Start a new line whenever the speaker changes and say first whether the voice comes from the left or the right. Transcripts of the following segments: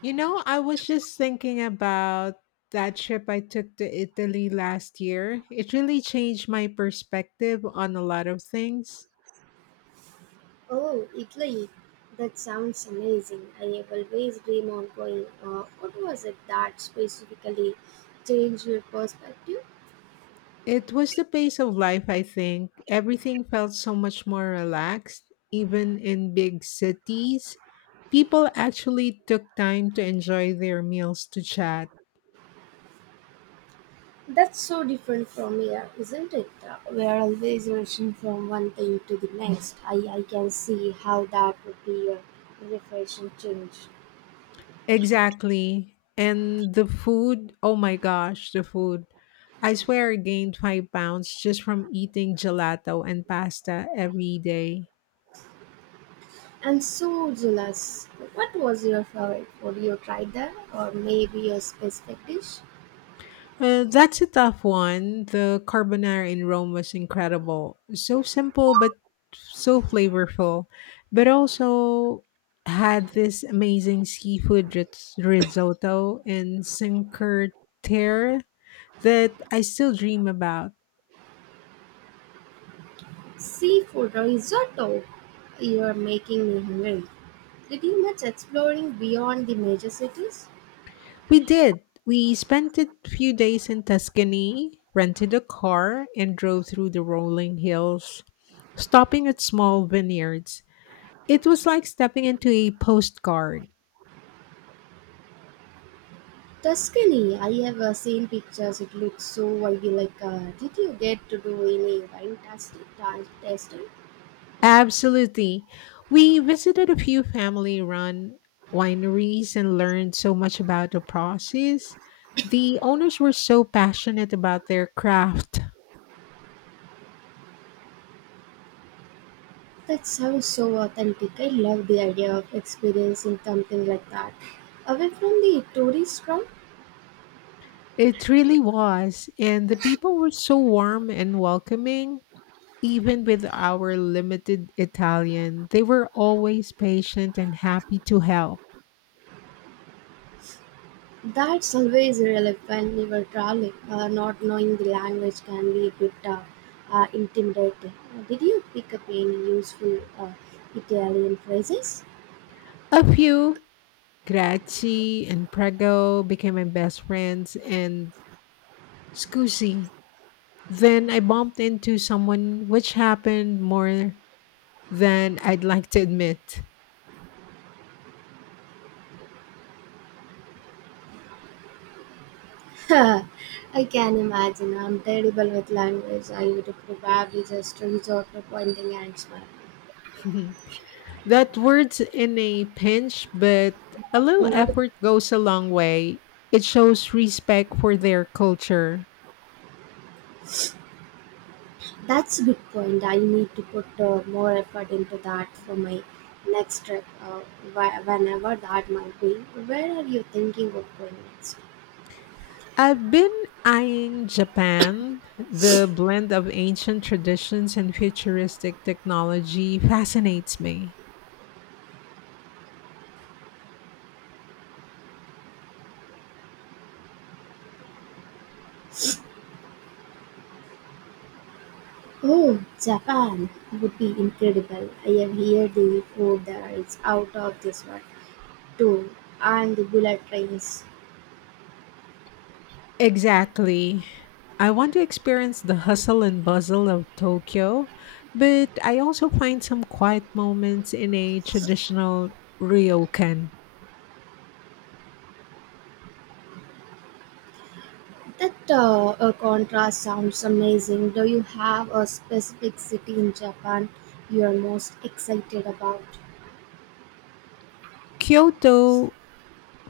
left: You know, I was just thinking about that trip I took to Italy last year. It really changed my perspective on a lot of things.
right: Oh, Italy. That sounds amazing. I have always dream of going. What was it that specifically changed your perspective?
left: It was the pace of life, I think. Everything felt so much more relaxed, even in big cities. People actually took time to enjoy their meals to chat.
right: That's so different from here, isn't it? We are always rushing from one thing to the next. I can see how that would be a refreshing change.
left: Exactly. And the food, oh my gosh, the food. I swear I gained 5 pounds just from eating gelato and pasta every day.
right: I'm so jealous. What was your favorite food you tried there? Or maybe a specific dish?
left: That's a tough one. The carbonara in Rome was incredible. So simple, but so flavorful. But also had this amazing seafood risotto in Cinque Terre that I still dream about.
right: Seafood risotto. You are making me hungry. Pretty much exploring beyond the major cities.
left: We did. We spent a few days in Tuscany, rented a car, and drove through the rolling hills, stopping at small vineyards. It was like stepping into a postcard.
right: Tuscany, I have seen pictures. It looks so ivy like. Did you get to do any wine tasting?
left: Absolutely. We visited a few family run wineries and learned so much about the process. The owners were so passionate about their craft.
right: That sounds so authentic. I love the idea of experiencing something like that. Away from the tourist crowd,
left: It really was. And the people were so warm and welcoming. Even with our limited Italian, they were always patient and happy to help.
right: that's always relevant when you are traveling. Not knowing the language can be a bit intimidating. Did you pick up any useful Italian phrases?
left: A few, Grazie and Prego, became my best friends, and Scusi. Then I bumped into someone, which happened more than I'd like to admit.
right: I can imagine. I'm terrible with language. I would probably just resort to pointing and smile.
left: That word's in a pinch, but a little effort goes a long way. It shows respect for their culture.
right: That's a good point. I need to put more effort into that for my next trip, whenever that might be. Where are you thinking of going next?
left: I've been eyeing Japan. The blend of ancient traditions and futuristic technology fascinates me.
right: Oh, Japan would be incredible. I have heard the food there is out of this world too, and the bullet trains.
left: Exactly. I want to experience the hustle and bustle of Tokyo, but I also find some quiet moments in a traditional ryokan.
right: That contrast sounds amazing. Do you have a specific city in Japan you are most excited about?
left: Kyoto,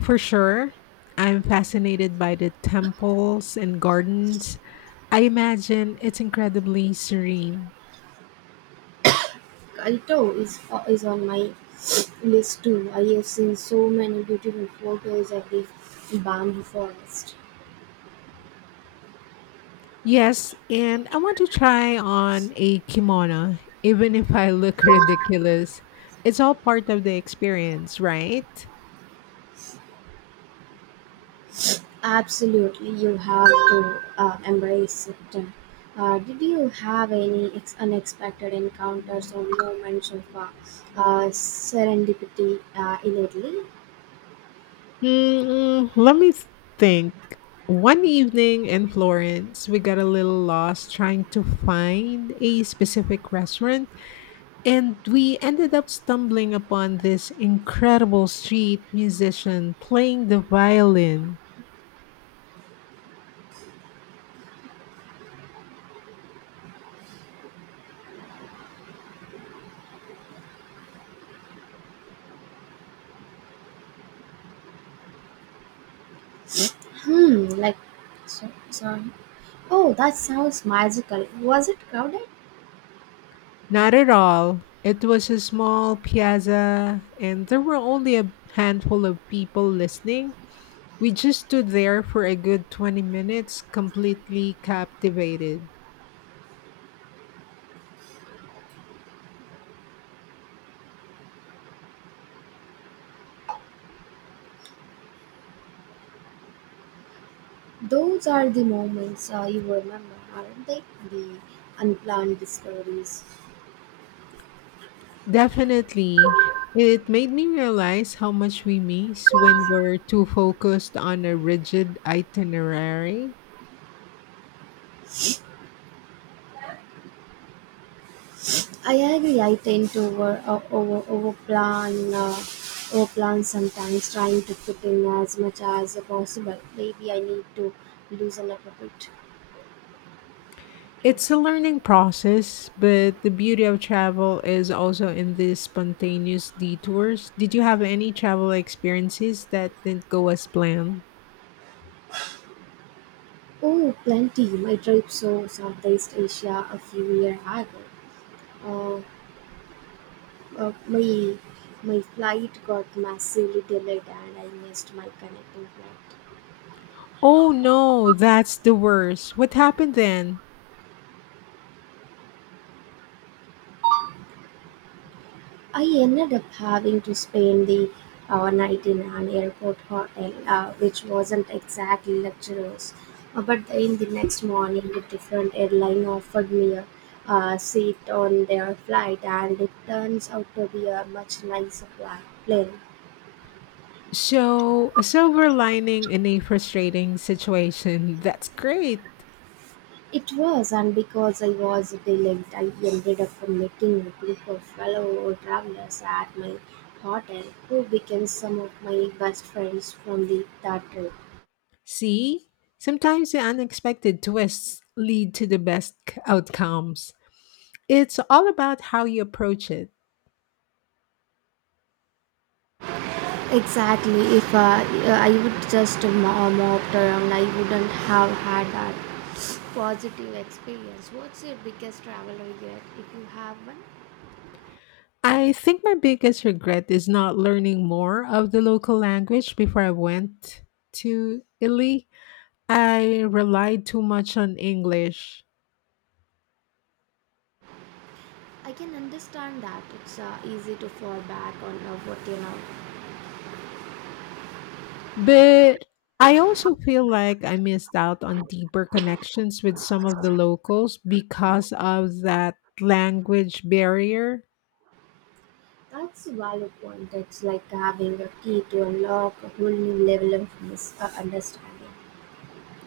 left: for sure. I'm fascinated by the temples and gardens. I imagine it's incredibly serene.
right: Kyoto is on my list too. I have seen so many beautiful photos of the bamboo forest.
left: Yes, and I want to try on a kimono, even if I look ridiculous. It's all part of the experience, right?
right: Absolutely, you have to embrace it. Did you have any unexpected encounters or moments of serendipity in Italy?
left: Let me think. One evening in Florence, we got a little lost trying to find a specific restaurant and we ended up stumbling upon this incredible street musician playing the violin.
right: Hmm, like, sorry. Oh, that sounds magical. Was it crowded?
left: Not at all. It was a small piazza, and there were only a handful of people listening. We just stood there for a good 20 minutes, completely captivated.
right: Those are the moments you remember, aren't they? The unplanned discoveries.
left: Definitely. It made me realize how much we miss when we're too focused on a rigid itinerary.
right: I agree. I tend to overplan overplan sometimes, trying to fit in as much as possible. Maybe I need to loosen up a bit.
left: It's a learning process, but the beauty of travel is also in the spontaneous detours. Did you have any travel experiences that didn't go as planned?
right: Oh, plenty. My trip to Southeast Asia a few years ago. Uh, Uh, my my flight got massively delayed and I missed my connecting flight.
left: Oh no, that's the worst. What happened then?
right: I ended up having to spend the night in an airport hotel, which wasn't exactly luxurious. But in the next morning, a different airline offered me a seat on their flight, and it turns out to be a much nicer plane.
left: So, a silver lining in a frustrating situation. That's great.
right: It was, and because I was delayed, I ended up meeting a group of fellow travelers at my hotel who became some of my best friends from the that trip.
left: See, sometimes the unexpected twists lead to the best outcomes. It's all about how you approach it.
right: Exactly, if I would just moped around, I wouldn't have had that positive experience. What's your biggest travel regret if you have one?
left: I think my biggest regret is not learning more of the local language before I went to Italy. I relied too much on English.
right: I can understand that it's easy to fall back on what you know.
left: But I also feel like I missed out on deeper connections with some of the locals because of that language barrier.
right: That's a valid point. It's like having a key to unlock a whole new level of understanding.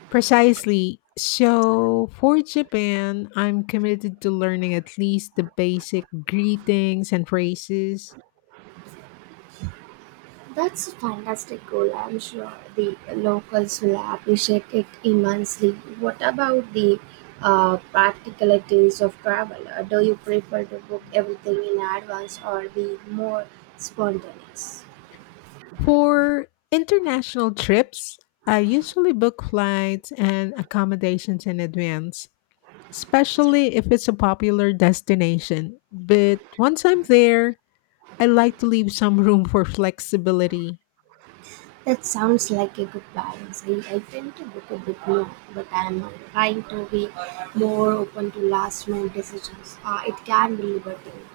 left: Precisely. So, for Japan, I'm committed to learning at least the basic greetings and phrases.
right: That's a fantastic goal. I'm sure the locals will appreciate it immensely. What about the practicalities of travel? Do you prefer to book everything in advance or be more spontaneous?
left: For international trips, I usually book flights and accommodations in advance, especially if it's a popular destination. But once I'm there, I like to leave some room for flexibility.
right: That sounds like a good balance. I tend to book a bit more, but I'm trying to be more open to last minute decisions. It can be liberating.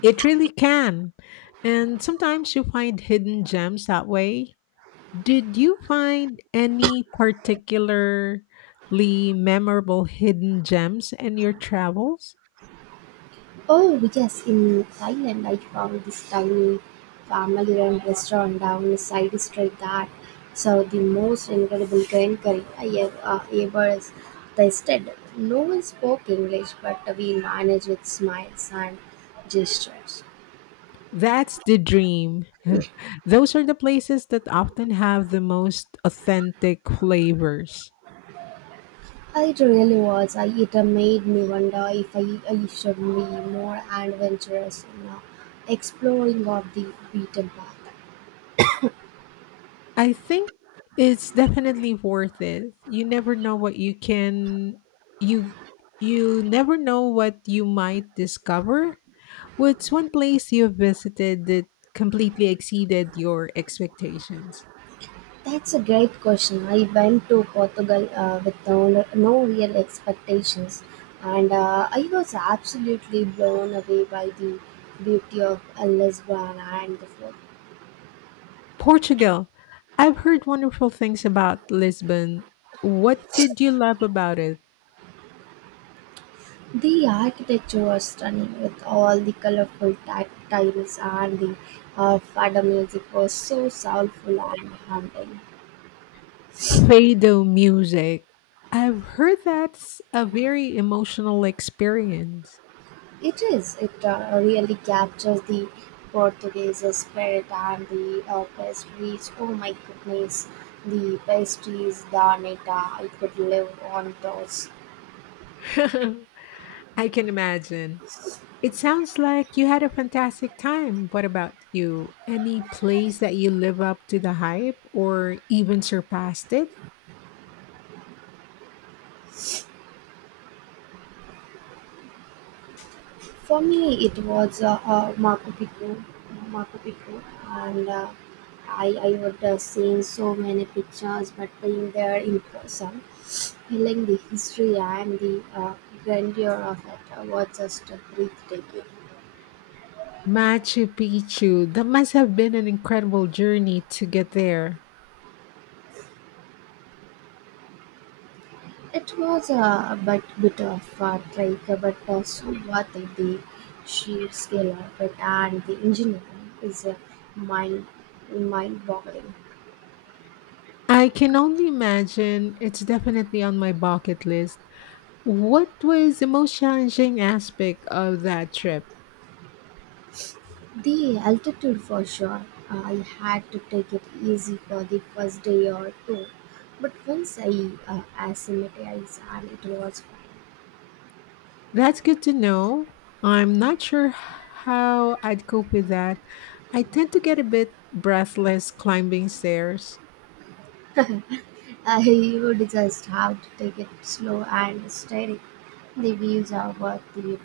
left: It really can. And sometimes you find hidden gems that way. Did you find any particularly memorable hidden gems in your travels?
right: Oh, yes, in Thailand, I found this tiny family run restaurant down a side street that served the most incredible green curry I ever tasted. No one spoke English, but we managed with smiles and gestures.
left: That's the dream. Those are the places that often have the most authentic flavors.
right: It really was. It made me wonder if I should be more adventurous in exploring of the beaten path.
left: I think it's definitely worth it. You never know what you can you you never know what you might discover. What's one place you've visited that completely exceeded your expectations?
right: That's a great question. I went to Portugal with no real expectations, and I was absolutely blown away by the beauty of Lisbon and the food.
left: Portugal. I've heard wonderful things about Lisbon. What did you love about it?
right: The architecture was stunning with all the colorful tiles, and the fado music was so soulful and haunting.
left: Fado music. I've heard that's a very emotional experience.
right: It is. It really captures the Portuguese spirit and the pastries. Oh my goodness, the pastries, the neta, I could live on those.
left: I can imagine. It sounds like you had a fantastic time. What about you? Any place that you live up to the hype or even surpassed it?
right: For me, it was Machu Picchu, and I would seen so many pictures, but being there in person, feeling the history and the grandeur of it was just breathtaking.
left: Machu Picchu. That must have been an incredible journey to get there.
right: It was a bit of a trek, but so worth it. The sheer scale of it and the engineering is mind mind boggling.
left: I can only imagine it's definitely on my bucket list. What was the most challenging aspect of that trip?
right: The altitude for sure. I had to take it easy for the first day or two, but once I acclimatized and it was fine.
left: That's good to know. I'm not sure how I'd cope with that. I tend to get a bit breathless climbing stairs.
right: I would just have to take it slow and steady. The views are worth the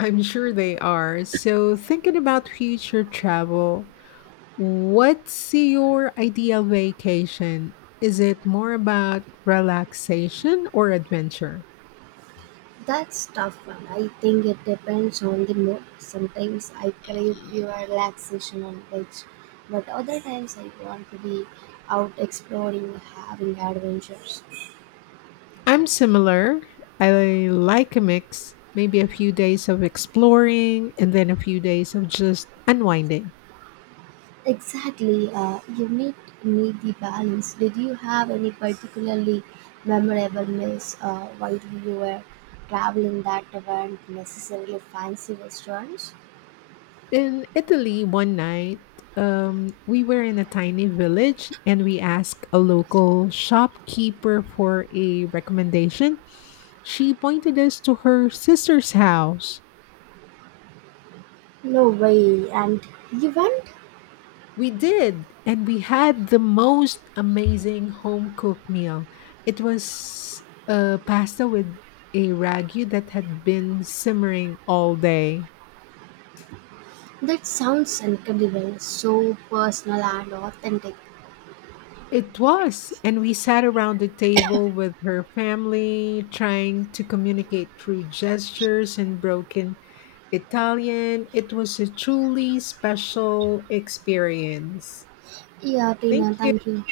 left: I'm sure they are. So, thinking about future travel, what's your ideal vacation? Is it more about relaxation or adventure?
right: That's tough one. I think it depends on the mood. Sometimes I crave pure relaxation on beach, but other times I want to be out exploring, having adventures.
left: I'm similar. I like a mix, maybe a few days of exploring and then a few days of just unwinding.
right: Exactly. You need the balance. Did you have any particularly memorable meals while you were traveling that weren't necessarily fancy restaurants?
left: In Italy, one night, we were in a tiny village and we asked a local shopkeeper for a recommendation. She pointed us to her sister's house.
right: No way. And you went?
left: We did, and we had the most amazing home cooked meal. It was a pasta with a ragu that had been simmering all day.
right: That sounds incredible, so personal and authentic.
left: It was, and we sat around the table with her family, trying to communicate through gestures and broken Italian. It was a truly special experience.
right: Yeah,
left: Thank
right: Tina,
left: you.
right: thank you.